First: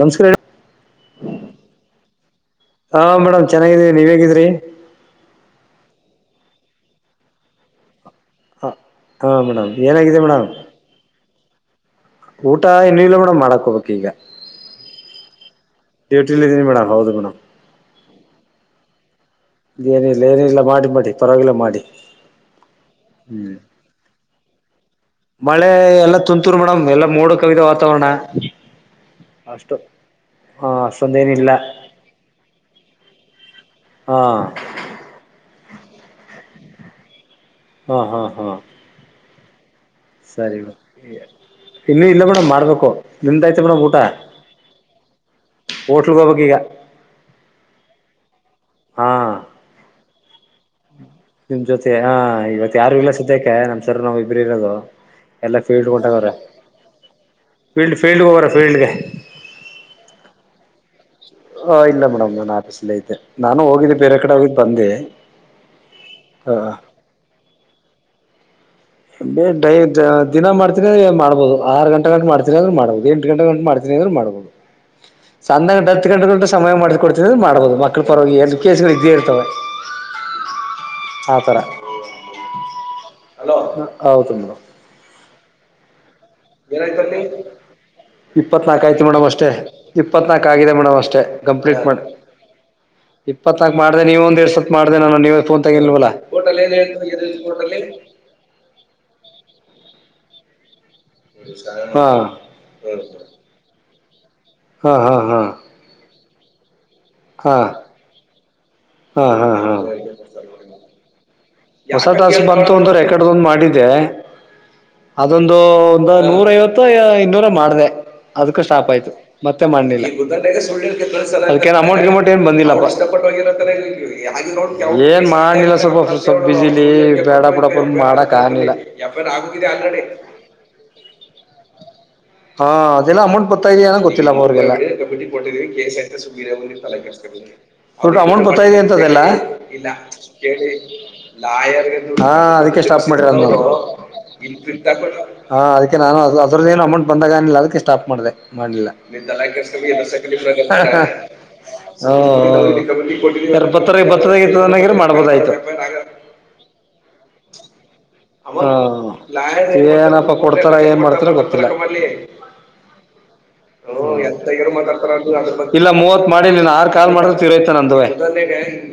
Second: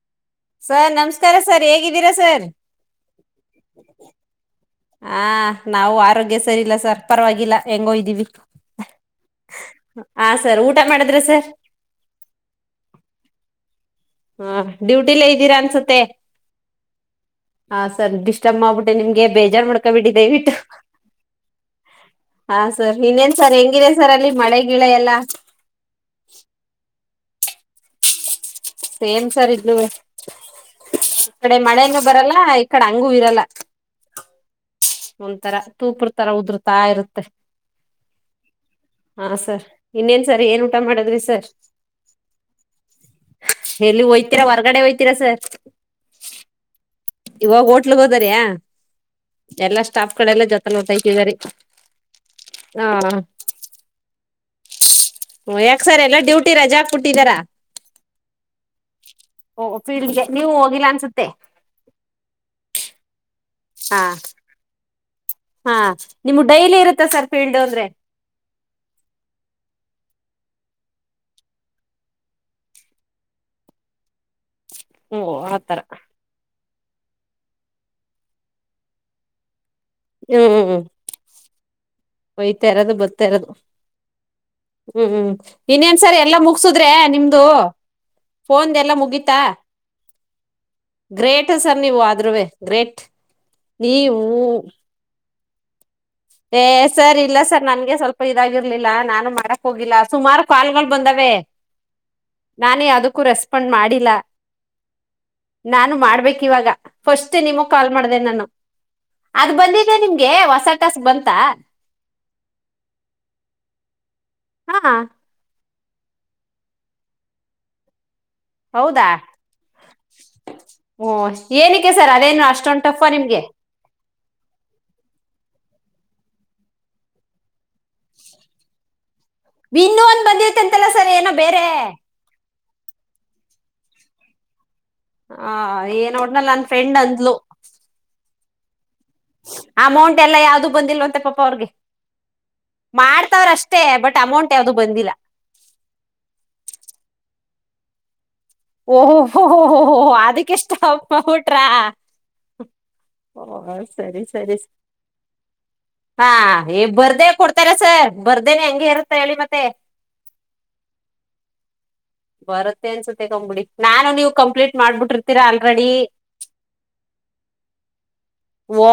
ನಮಸ್ಕಾರ ಸರ್ ನಮಸ್ಕಾರ ಸರ್ ಹೇಗಿದ್ದೀರಾ ಸರ್ ಹಾ ಮೇಡಮ್ ಚೆನ್ನಾಗಿದೀರಿ ನೀವ್ ಹೇಗಿದ್ರಿ ಹ ನಾವು ಆರೋಗ್ಯ ಸರಿ ಇಲ್ಲ ಸರ್ ಪರವಾಗಿಲ್ಲ ಹೆಂಗೋಯ್ದೀವಿ ಹ ಹಾ ಮೇಡಮ್ ಏನಾಗಿದೆ ಮೇಡಮ್ ಇಷ್ಟ ಮಾಡಿದ್ರಿ ಸರ್ ಊಟ ಇನ್ನುೂಿಲ್ಲ ಮೇಡ ಮಾಡಾಕೋಬೇಕಕ್ ಈಗ ಹಾ ಡ್ಯೂಟಿ ಇದ್ದೀರಾ ಅನ್ಸ ಡ್ಯೂಟಲ್ಲಿಿದ್ದನನೆೇಡ ಹೌದು ಬಿ್ಣ ಹಾ ಸರಿ ಡಿಸ್ಟರ್ಬ್ ಮಾಡಿಬಿಟ್ಟೆ ನಿಮ್ಗೆ ಬೇಜಾರು ಮಾಡ್ಕೊಬಿಟ್ಟು ಏನಿಲ್ಲ ದಯವಿಟ್ಟು ಏನಿಲ್ಲ ಮಾಡಿ ಮಾಡಿ ಪರವಾಗಿಲ್ಲ ಮಾಡಿ ಹಾ ಸರ್ ಇನ್ನೇನ್ ಹ್ಮ್ ಸರ್ ಹೆಂಗಿದೆ ಸರ್ ಅಲ್ಲಿ ಮಳೆ ಗಿಳ ಎಲ್ಲಾ ಮಳೆ ಎಲ್ಲಾ ತುಂತುರು ಮೇಡಮ್ ಎಲ್ಲಾ ಮೋಡ ಕವಿದ ವಾತಾವರಣ ಸೇಮ್ ಸರ್ ಇಲು ಅಷ್ಟು ಹಾ ಅಷ್ಟೊಂದೇನಿಲ್ಲ ಕಡೆ ಮಳೆನು ಬರಲ್ಲ ಆಯ್ತು ಕಡೆ ಹಂಗೂ ಇರಲ್ಲ ಹಾ ಒಂತರ ತೂಪ್ರ ತರ ಉದುರ್ತಾ ಇರುತ್ತೆ ಹಾಂ ಹಾಂ ಹಾಂ ಹಾ ಸರ್ ಇನ್ನೇನ್ ಸರ್ ಏನ್ ಸರಿಡ ಊಟ ಮಾಡದ್ರಿ ಸರ್ ಇನ್ನುೂ ಇಲ್ಲ ಕೇಡ ಮಾಡ್ಬೇಕು ನಿಂದಾಯ್ತು ಎಲ್ಲಿ ಹೋಗ್ತೀರಾ ಹೊರ್ಗಡೆ ಹಯ್ತೀರಾ ಸರ್ ಹೋಟ್ಲ್ ಗಬಕ್ಕ ಈಗ ಇವಾಗ ಹೋಟ್ಲ್ಗ್ ಹೋದಾರಯ ಹಾ ಎಲ್ಲಾ ಸ್ಟಾಫ್ ಗಳೆಲ್ಲಾ ಜೊತೆಲ್ಲ ಹೊತಾತಿದಿದ್ದಾರೆ ನಿಮ್ ಜೊತೆ ಹಾ ಇವತ್ ಯಾರು ಇಲ್ಲ ಸ್ದಕ ನಮ್ಸರ್ ನಾವವು ಇಬ್ರು ಇರೋದು ಎಲ್ಲಾ ಯಾಕ ಫೀಲ್ಡ್ ಸರ್ ಎಲ್ಲಾ ಹೊಂಟಾಗ್ರ ಡ್ಯೂಟಿ ರಜಾ ಹಾಕ್ಬಿಟ್ಟಿದಾರ ಫೀಲ್ಡ್ ಫೀಲ್ಡ್ ಹೋಗ್ರ ಫೀಲ್ಡ್ಗೆ ಓಹ ಫೀಲ್ಡ್ಗೆ ನೀವು ಹೋಗಿಲ್ಲ ಅನ್ಸುತ್ತೆ ಹ ಇಲ್ಲ ಮೇಡಮ್ ನನ್ ಆಫೀಸ್ಲ್ಲ ಐತೆ ನಾನು ಹೋಗಿದ್ದೆ ಹಾ ಬೇರೆ ಕಡೆ ಹೋಗಿದ್ದ ಬಂದೆ ಹ ೀಲ್ಡ್ೋದ್ರೆ ಬಡ ದಿನ ಮಾಡ್ತೀನ ಅ ಮಾಡಬೋದು ಆರು ಗಂಟ ಗಂು ಮಾಡ್ತೀನ ಅಂದ್ರರು ಮಾಡಬೋುದು ಎಂಟು ಗಂಟೆ ಗಂು ಮಾಡ್ತೀನಿ ಅಂದರು ಮಾಡ್ಬೋದು ಹ್ಮ್ ಸಂದ ಆತರ ಕ ಹ ಗಂಟಗಳ ಸಮಯ ಮಾಡ್ಕೊಡ್ತಿದ ಮಾಡ್ಬಹದು ಮಕ್ಳು ಪರವಾಗಿ ಎ ಕೇಸ್ಗಳು ಇದ್ದೇ ಇರ್ತವೆ ಹ್ಮ ಹ್ಮ ಆತರ ಒಯ್ತಾ ಇರೋದು ಬರ್ತಾ ಇರೋದು ಹೌದು ಮ ಹ್ಮ್ ಹ್ಮ್ ಇನ್ನೇನ್ಸರ್ ಎಲ್ಲಾ ಮುಗಸುದ್ರೆ ನಿಮ್ದು ಫೋನ್ ಇಪ್ಪತ್ನಾಕ ಎಲ್ಲಾ ಆಯ್ತು ಮೇಡಮ್ ಮುಗೀತಾ ಅಷ್ಟೇ ಇಪ್ಪತ್ನಾಕ ಆಗಿದೆ ಮೇಡಮ್ ಅಷ್ಟೇ ಗ್ರೇಟ್ ಸರ್ ಕಂಪ್ಲೀಟ್ ಮಾಡ ನೀವು ಆದ್ರುವೆ ಗ್ರೇಟ್ ಇಪ್ಪತ್ನಾಕಕ್ ಮಾಡಿದೆ ನೀವು ನೀವ ಒಂದ ಎರಡ್ ಸತ್ ಮಾಡಿದೆ ನಾನು ನೀವ ಫೋನ್ ತಗಲ್ವಲ್ಲ ಏ ಸರ್ ಇಲ್ಲ ಸರ್ ನನ್ಗೆ ಸ್ವಲ್ಪ ಇದಾಗಿರ್ಲಿಲ್ಲ ನಾನು ಮಾಡಕ್ ಹೋಗಿಲ್ಲ ಸುಮಾರು ಕಾಲ್ಗಳು ಬಂದಾವೆ ಹಾ ನಾನೇ ಅದಕ್ಕೂ ರೆಸ್ಪಾಂಡ್ ಮಾಡಿಲ್ಲ ಹಾ ಹಾ ಹಾ ನಾನು ಮಾಡ್ಬೇಕು ಇವಾಗ ಫಸ್ಟ್ ಹಾ ನಿಮ ಕಾಲ್ ಹಾ ಮಾಡಿದೆ ನಾನು ಹಾ ಅದು ಹಾ ಬಂದಿ ಈಗ ನಿಮ್ಗೆ ಹೊಸ ಟಾಸ್ಕ್ ಬಂತಾ ಹೊಸ ಟಾಸ್ಕ್ ಬಂತು ಅಂತ್ರ ರೆಕಾರ್ಡ್ದು ಮಾಡಿದ್ದೆ ಹಾ ಅದೊಂದು ಒಂದು ನೂರ ಐವತ್ತು ಇನ್ನೂರ ಮಾಡಿದೆ ಅದ್ಕ್ಕ ಸ್ಟಾಪ್ ಹೌದಾ ಆಯ್ತು ಮತ್ತೆ ಮಾಡ್ಲಿಲ್ಲ ಓ ಅದೇ ಏನಕ್ಕೆ ಅಮೌಂಟ್ ಸರ್ ಗಮೌಂಟ್ ಏನ್ ಅದೇನು ಬಂದಿಲ್ಲ ಅಷ್ಟೊಂದು ಟಫ್ ನಿಮ್ಗೆ ಏನ್ ಮಾಡಿಲ್ಲ ಸ್ವಲ್ಪ ಸ್ವಲ್ಪ ಬಿಸಿಲಿ ಬೇಡ ಬುಡು ಮುಂದ್ ಮಾಡೋಕಾಗ್ಲಿಲ್ಲ ಯ ಆಗುದಿದೆ ಆಲ್ರೆಡಿ ಂತಲ್ಲ ಸರ್ ಏನೋ ಬೇರೆ ಹಾ ಅದೆಲ್ಲ ಅಮೌಂಟ್ ಬರ್ತಾ ಇದೆಯಯನ ಗೊತ್ತಿಲ್ಲ ಅಮ್ಮ ಅವ್ರಗೆಲ್ಲ ಆ ಏನೋ ಒಟ್ನಲ್ಲಿ ನನ್ ಫ್ರೆಂಡ್ ಅಂದ್ಲು ಅಮೌಂಟ್ ಗೊತ್ತಾ ಅಂತದೆಲ್ಲ ಇಲ್ಲ ಅಮೌಂಟ್ ಎಲ್ಲ ಯಾವ್ದು ಬಂದಿಲ್ವಂತೆ ಪಾಪ ಅವ್ರಿಗೆ ಹಾ ಅದಕ್ಕೆ ಸ್ಟಾಪ್ ಮಾಡ್ತಾವ್ರ ಮಾಡಿರರು ಅಷ್ಟೇ ಬಟ್ ಅಮೌಂಟ್ ಯಾವ್ದು ಬಂದಿಲ್ಲ ಹ ಅದಕ್ಕೆ ನಾನು ಅದ್ರದ ಏನು ಅಮೌಂಟ್ ಬಂದಾಗನಿಲ್ಲ ಅದಕ್ಕೆ ಸ್ಟಾಪ್ ಮಾಡಿದೆ ಮಾಡಲಿಲ್ಲ [inaudible] ಓಹೋ ಅದಕ್ಕೆ ಸ್ಟಾಪ್ ಮಾಡ್ಬಿಟ್ರಾ ಓ ಎರ ಬತ್ತಾರ ಸರಿ ಬತ್ತದಾಗ ಸರಿ ಇತ್ತುದನಗ್ರ ಮಾಡ್ಬೋದಗಿತ್ತು ಹಾ ಹ ಬರ್ದೇ ಕೊಡ್ತ ಹಾ ಏನಪ್ಪ ಕೊಡ್ತಾರ ಏನ್ ಮಾಡ್ತಾರ ಗೊತ್ತಿಲ್ಲ ಬರುತ್ತೆ ಅನ್ಸುತ್ತೆ ಕಂಬಿಡಿ ನಾನು ನೀವು ಕಂಪ್ಲೀಟ್ ಮಾತಡ್ತಾರ ಮಾಡ್ಬಿಟ್ಟಿರ್ತೀರಾ [unintelligible] ಇಲ್ಲ ಆಲ್ರೆಡಿ ಮೂವತ್ ಮಾಡಿ ಆರ್ ಕಾಲ್ ಮಾಡ ತೀರೈತೆ ನಂದುವೆ ಓ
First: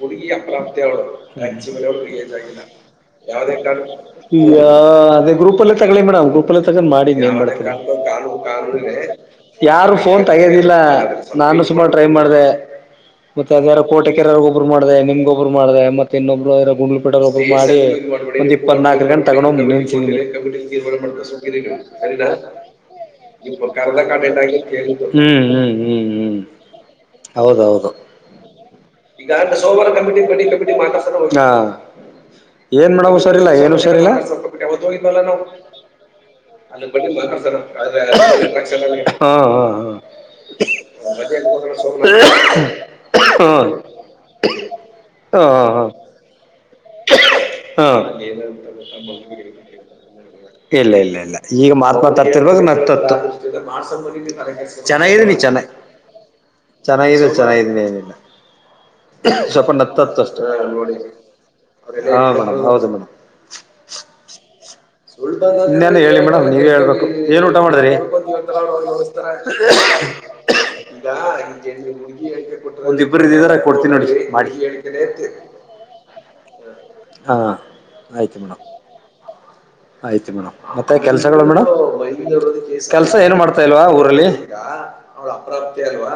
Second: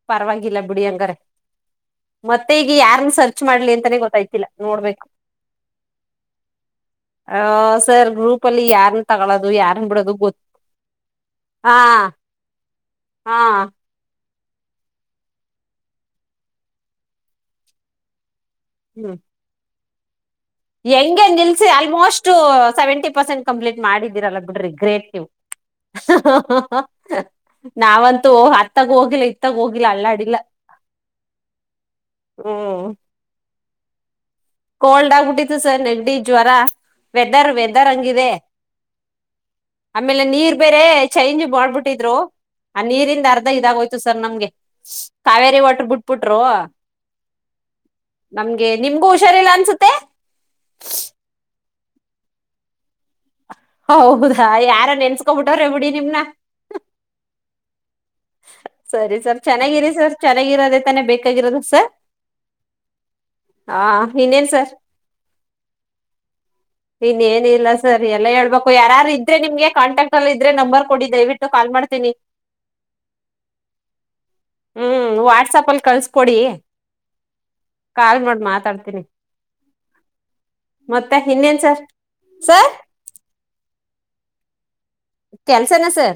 ಹಡುಗಿಯ ಅ ಪರವಾಗಿಲ್ಲ ಪ್ರಾಪ್ತ ಬಿಡಿ ಅವ ಹಂಗಾರೆ [unintelligible] ಅಚು ಪೇರ ಅವ ಮತ್ತೆ ಈಗ ಯಾರನ್ ಸರ್ಚ್ ಮಾಡ್ಲಿ ಅಂತಾನೆ ಗೊತ್ತಾಯ್ತಿಲ್ಲ ನೋಡ್ಬೇಕು ಅದೇ ಗ್ರೂಪಲ್ಲಿ ತಗೋಳಿ ಮೇಡಂ ಮಾಡಿನಿ ಏನ್ ಆ ಮಾಡ್ತೀರ ಸರ್ ಗ್ರೂಪ್ ಅಲ್ಲಿ ಯಾರನ್ ತಗೊಳೋದು ಯಾರನ್ ಯಾರು ಬಿಡೋದು ಫೋನ್ ಗೊತ್ತ ತಗೋದಿಲ್ಲ [inaudible] ನಾನು ಹಾ ಸುಮಾರ ಟ್ರೈ ಮಾಡ್ದೆ ಹಾ ಕೋಟೆ ಕೆರ್ರಗೊಬ್ರು ಮಾಡಿದೆ ನಿಮ್ಗೊಬ್ರು ಮಾಡಿದೆ ಮತ್ತ ಇನ್ನೊಬ್ರು ಗುಂಡ್ಲುಪೇಟೆಗೋಬ್ರುಗೇ ಮಾಡಿ ಪ ನಾಕಗ ಹ್ಮ್ ತಗಣೋ ಮು [unintelligible] ತೀರ್ ಮಾಡತ ಹೆಂಗೆ ಸುಕ್ಕಿದ ನಿಲ್ಸಿ ನೀವು ಆಲ್ಮೋಸ್ಟ್ ಅರಿನಾ ಸೆವೆಂಟಿ ಪರ್ಸೆಂಟ್ ಇ ಕಂಪ್ಲೀಟ್ ಕರ್ದ ಮಾಡಿದ್ದೀರಲ್ಲ ಕಾಡಟಾಗಿ ಬಿಡ್ರಿ ಗ್ರೇಟ್ [unintelligible] ನೀವು ಹ್ಮ್ ಹ್ಮ್ ಹ್ಮ್ ಹ್ಮ್ ಹೌದ ಹೌದು ನಾವಂತೂ ಅತ್ತಾಗ ಹೋಗಿಲ್ಲ ಈಗ ಇತ್ತಾಗ ಹೋಗಿಲ್ಲ ಸೋವಾರ ಕಮಿಟಿ ಅಲ್ಲಾಡಿಲ್ಲ ಹಾ ಹ್ಮ್ ಏನ್ ಮಾಡವು ಹಷಾರ ಇಲ್ಲ ಏನು ಹುಷಾರ ಇಲ್ಲ ಕೋಲ್ಡ್ ಆಗ್ಬಿಟ್ಟಿತ್ತು ಸರ್ ನೆಂಗಡಿ ಜ್ವರ ಅಲ್ಲಿ ಬಡ್ಡಿ ವೆದರ್ ಮಾತಾಡ್ಸಣ ವೆದರ್ ಹಂಗಿದೆ ಆದ್ರೆ ಹಾ ಹಾ ಆಮೇಲೆ ನೀರ್ ಬೇರೆ ಚೈಂಜ್ ಮಾಡಬಿಟ್ಟಿದ್ರು ಹಾ ಆ ನೀರಿಂದ ಅರ್ಧ ಹಾ ಇದಾಗೋ ಸರ್ ನಮ್ಗೆ ಹಾ ಕಾವೇರಿ ಹಾ ವಾಟರ್ ಬಿಟ್ಬಿಟ್ರು ಹಾ [inaudible] ನಮ್ಗೆ ನಿಮ್ಗೂ ಹುಷಾರಿಲ್ಲ ಅನ್ಸುತ್ತೆ ಇಲ್ಲ ಇಲ್ಲ ಇಲ್ಲ ಈಗ ಮಾತ್ ಮಾತಾತಿರ್ಬೇಕಾಗ ನತ್ತೆತ್ತು ಹೌದಾ ಯಾರ ಚೆನ್ನಾಗಿದ್ದೀನಿ ಚೆನ್ನಾಗಿದ್ದೀನಿ ನೆನ್ಸ್ಕೊಬಿಟ್ಟವ್ರೆ ಬಿಡಿ ನಿಮ್ನ ಚೆನ್ನಾಗಿದ್ದೀನಿ, ಚೆನ್ನಾಗಿದ್ದೀನಿ ಏನಿಲ್ಲ ಸರಿ ಸರ್ ಸ್ವಲ್ಪ ಚೆನ್ನಾಗಿರಿ ಸರ್ ಚೆನ್ನಾಗಿರೋದೇ ತಾನೆ ಬೇಕಾಗಿರೋದು ಸರ್ ಹ ಮ ಹೌದು ಮೇಡಂ ಹಾ ಇನೇನ್ ಸರ್ ಇನ್ನೇನು ಹೇಳಿ ಮೇಡಮ್ ನೀವೆ ಹೇಳ್ಬೇಕು ಏನು ಊಟ ಇನ್ನೇನಿಲ್ಲ ಮಾಡಿದ್ರಿ ಸರ್ ಎಲ್ಲ ಹೇಳ್ಬೇಕು ಯಾರು ಇದ್ರೆ ನಿಮ್ಗೆ ಕಾಂಟ್ಯಾಕ್ಟ್ ಅಲ್ಲಿ ಇದ್ರೆ ನಂಬರ್ ಕೊಡಿ ದಯವಿಟ್ಟು ಕಾಲ್ ಮಾಡ್ತೀನಿ ಒಂದಿಬ್ರು ಇದಿದಾರ ಕೊಡ್ತೀನಿ ನೋಡಿ ಮಾಡಿ ಹ್ಮ್ ವಾಟ್ಸಪ್ ಅಲ್ಲಿ ಕಳ್ಸ್ಕೊಡಿ ಹಾ ಆಯ್ತು ಮೇಡಮ ತರ್ತೀನಿ ಆಯ್ತ ಮೇಡಮ್ ಮತ್ತೆ ಕೆಲ್ಸಗಳು ಇನ್ನೇನ್ ಮೇಡಂ ಸರ್ ಸರ್ ಕೆಲ್ಸ ಏನ್ ಮಾಡ್ತಾ ಇಲ್ವಾ ಊರಲ್ಲಿ ಅಪ್ರಾಪ್ತೆ ಕೆಲ್ಸನ ಅಲ್ವಾ ಸರ್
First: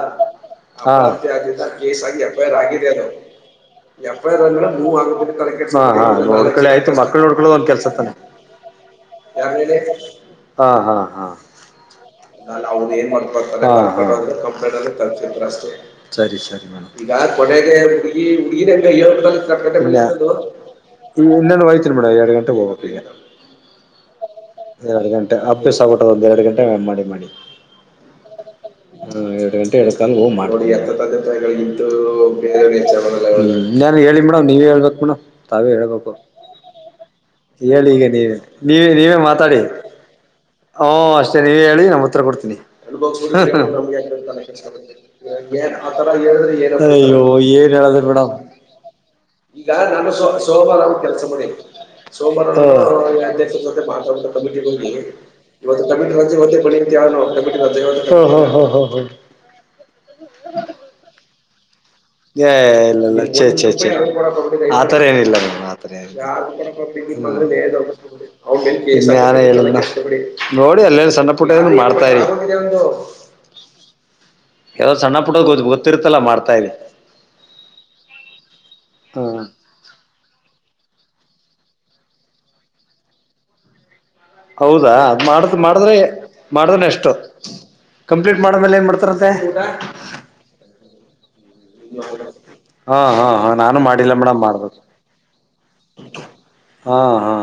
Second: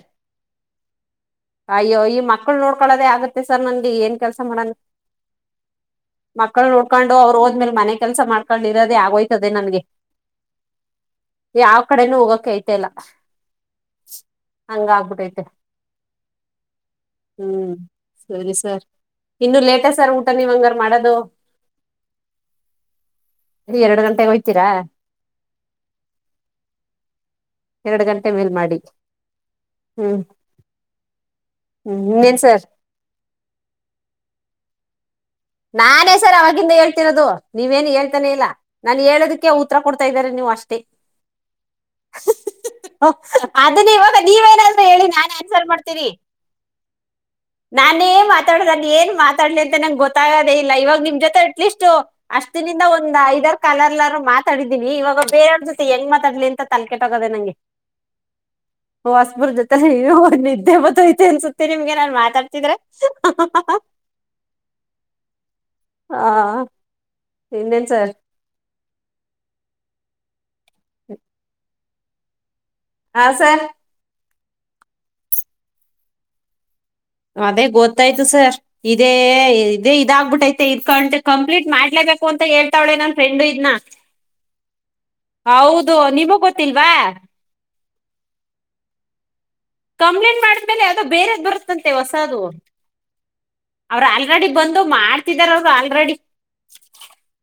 [inaudible] ಮತ್ತೆ ಆ ಕೇಸ್ ಅಯ್ಯೋ ಈ ಆಗಿ ಎಫ್ ಐ ಆರ್ ಮಕ್ಕಳ್ ಆಗಿದ ಅ ನೋಡ್ಕೊಳ್ಳೋದೇ ನಾವು ಆಗುತ್ತೆ ಸರ್ ನನ್ಗೆ ಏನ್ ಎಫ್ ಐ ಕೆಲ್ಸ ಆರ್ ಮಾಡಣ ಅಂದ್ರ ನೀವ್ ಆಗುದ್ರ [unintelligible] ಹ ಹಾ ನೋಡ್ಕೊಳಿ ಆಯ್ತು ಮಕ್ಕಳು ನೋಡ್ಕೊಳ್ಳೋದು ಒಂದ್ ಕೆಲ್ಸತಾನೆ [inaudible] ಇರೋದೆ ಆಗೋಯ್ತು ಹಾ ಹಾ ಹಾ ಯಾವ್ ಕಡೆನೂ ಹೋಗಕ್ಕೆ ನ ಐತೆ ಹದು ಇಲ್ಲ ಏನ್ ಮಾಡ್ತತದೆ ಕಂಪ ಹಂಗ ಕಿದ್ರ ಆಗ್ಬಿಟೈತೆ ಅಷ್ಟ [inaudible] ಸರಿ ಸರಿ ಮೇಡ್ ಈಗ ಹ್ಮ್ ಕೊಡಗೆ ಹುಗಿ ಸರಿ ಹುಗಿನ ಸರ್ ಇನ್ನು ಲೇಟ ಸರ್ ಊಟ [inaudible] ನೀವ್ ಹಂಗಾರ್ ಮಾಡೋದು ಈ ಇನ್ನೇತರಿ ಮೇಡ ಎಡು ಗಂಟ ಹೋಗಬೇಕ ಈಗ ಎರಡು ಗಂಟೆಗೆ ಹೋಗ್ತೀರಾ ಎರಡು ಗಂಟೆ ಅಭ್ಯಾಸ ಆಬಿಟ್ಟದ ಒಂದ ಎರಡು ಗಂಟೆ ಮ ಮಾಡಿ ಮಾಡಿ ಎರಡು ಗಂಟೆ ಮೇಲ್ ಮಾಡಿ ಹ ಎರಡು ಗಂಟೆ ಎರ ತ ಹ್ಮ್ ಹ ಮಾಡ್ಡಿ ಎತ್ತ ತ ಇದ್ದು ಹ್ಮ್ ಇನ್ನೇನ್ ಬೇ ಸರ್ ಹ್ಮ ನಾನನ್ ಹೇಳಿ ಮೇಡಮ್ ನೀವೇಳ್ಬೇಕಕ್ ಮೇಡ ನಾನೇ ಸರ್ ಅವಾಗಿಂದ ಹೇಳ್ತಿರೋದು ನೀವೇನು ಹೇಳಿ ಈಗ ಹೇಳ್ತಾನೆ ನೀವೇ ಇಲ್ಲ ನೀವೇ ನಾನು ನೀವೇ ಹೇಳೋದಕ್ಕೆ ಮಾತಾಡಿ. ಉತ್ತರ ಕೊಡ್ತಾ ಇದ್ದಾರೆ ನೀವು ಅಷ್ಟೇ ಹಓ ಅಷ್ಟೇ ನೀವ ಹೇಳಿ ನಾ ಉತ್ತರ ಕೊಡ್ತೀನಿ ಅದನ್ನ ಇವಾಗ ನೀವೇನಾದ್ರೂ ಹೇಳಿ ನಾನನ್ ಆನ್ಸರ್ ಮಾಡ್ತೀನಿ ಅಯ್ಯೋ ಏನ್ ಹೇಳದು ನಾನೇ ಮೇಡಮ್ ಮಾತಾಡ ಅಲ್ಲಿ ಏನ್ ಮಾತಾಡ್ಲಿ ಅಂತ ನಂಗೆ ಗೊ ಸೋಮಾರ ಕೆಲಸ ಮಾಡಿ ಸೋಮಾರ ಅಷ್ಟಿನಿಂದ ಒಂದ್ [unintelligible] ಐದಾರ್ ಕಲರ್ಲಾರು ಮಾತಾ ಕಮಿಟಿ ಮಾತಾಡಿದೀನಿ ಹ ಇವಾಗ ಬೇರೆಯವ್ರ ಜೊತೆ ಇವತ್ತು ಹೆಂಗ್ ಕಮಿಟಿ ರಾಜೆ ಮಾತಾಡ್ಲಿ ಹೊ ಯ ಅಂತ ತಲೆ ಕಮಿಟಿವ ಓ ಓ ಓ ಓಹ್ ಹಾಸ್ಮುರ್ ಜೊತೆ ನಿದ್ದೆ ಮತ್ತ ಐತೆ ಅನ್ಸುತ್ತೆ ತೆರೆ ಮೇಗೆ [unintelligible] ಲ್ಹೇ ಇಲ್ಲ ಇಲ್ಲ ಚಿ ಚಿ ಆತರ ಏನಿಲ್ಲ ಮೇಡ್ ಆತರ ಆ, ಏನಿಲ್ಲ ಇನ್ನೇನ್ ಸರ್ [unintelligible] [unintelligible] ನೋಡಿ ಅಲ್ಲೇನ್ ಸಣ್ಣ ಪುಟ್ಟ ಮಾಡ್ತಾರಿ ಹಾ ಸರ್ ಯಾವೋ ಸಣ್ಣ ಪುಡದ ಗೊತ್ತು ಗೊತ್ತಿತ್ತಲ್ಲ ಮಾಡುತ ಇರೆ ಅದೇ ಗೊತ್ತಾಯ್ತು ಸರ್ ಇದೇ ಹ್ಮ್ ಇದೇ ಇದಾಗ್ಬಿಟ್ಟೈಐತೆ ಇದ್ ಕ ಕಂಪ್ಲೀಟ್ ಮಾಡ್ಲೇಬೇಕು ಅಂತ ಹೇಳ್ತಾವಳೆ ನನ್ ಫ್ರೆಂಡ್ ಇದ್ನ ಹೌದಾ ಅದ್ ಮಾಡ್ದ ಮಾಡಿದ್ರೆ ಹೌದು ನಿಮಗ್ ಮಾಡ್ದನ ಗೊತ್ತಿಲ್ವಾ ಅಷ್ಟು ಕಂಪ್ಲೀಟ್ ಮಾಡ್ಮೇಲೆ ಏನ್ ಮಾಡ್ತಾರಂತೆ ಕಂಪ್ಲೇಂಟ್ ಮಾಡ್ಮೇಲೆ ಅದದು ಬೇರೆದ್ ಬರುತ್ತಂತೆ ಹೊಸದು ಹಾ ಹಾ ಹಾ ನಾನು ಅವರು ಮಾಡಿಲ್ಲ ಮೇಡಮ್ ಆಲ್ರೆಡಿ ಮಾಡ್ಬೇಕು ಬಂದು ಮಾಡ್ತಿದಾರ ಅವರು ಆಲ್ರೆಡಿ ಹಾ ಹಾ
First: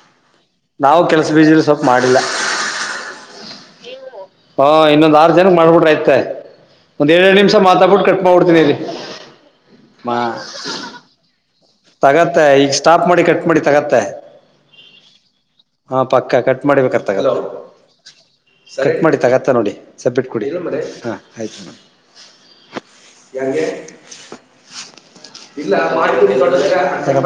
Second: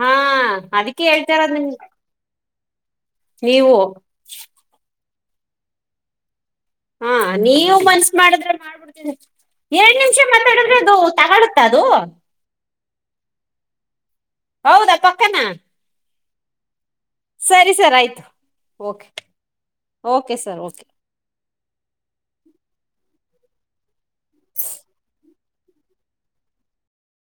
ಹಾ ನಾವು ಅದಕ್ಕೆ ಕೆಲಸ ಹೇಳ್ತಾರ ಬೀಜಲಿ ಸ್ವಲ್ಪ ನಿನ್ಗೆ ಮಾಡಿಲ್ಲ ನೀವು ಹಾ ಇನ್ನೊಂದ್ ಆರು ಜನನ್ ಮಾಡ್ಬಿಡ್ರ ಐತೆ ಒಂದ್ ಹಾ ಏರಡು ನಿಮಿಷ ನೀವು ಮಾತಾಬಟ್ಟು ಕಟ್ ಮಾಡಬಿಡ್ತಿನನಿಲ್ಲಿ ಏಳ್ ನಿಮಿಷ ಬಂದಾಡಿದ್ರೆ ಅದು ತಗಳುತ್ತ ಅದು ತಗತ್ತೆ ಈಗ ಸ್ಟಾಪ್ ಮಾಡಿ ಕಟ್ ಮಾಡಿ ತಗತ್ತೆ ಹೌದಾ ಪಕ್ಕನಾ ಹಾ ಪಕ್ಕಾ ಕಟ್ಟ ಮಾಡ ಕಟ್ ಸರಿ ಸರ್ ಆಯ್ತು ಓಕೆ ಮಾಡಿ ತಗತ್ತ ನೋಡಿ ಸುಬ್ಮಿತ್ ಓಕೆ ಕುಡಿ ಸರ್ ಹ ಓಕೆ ಆಯತ ಮೇಡಂ ಯಗೆ [unintelligible] [inaudible]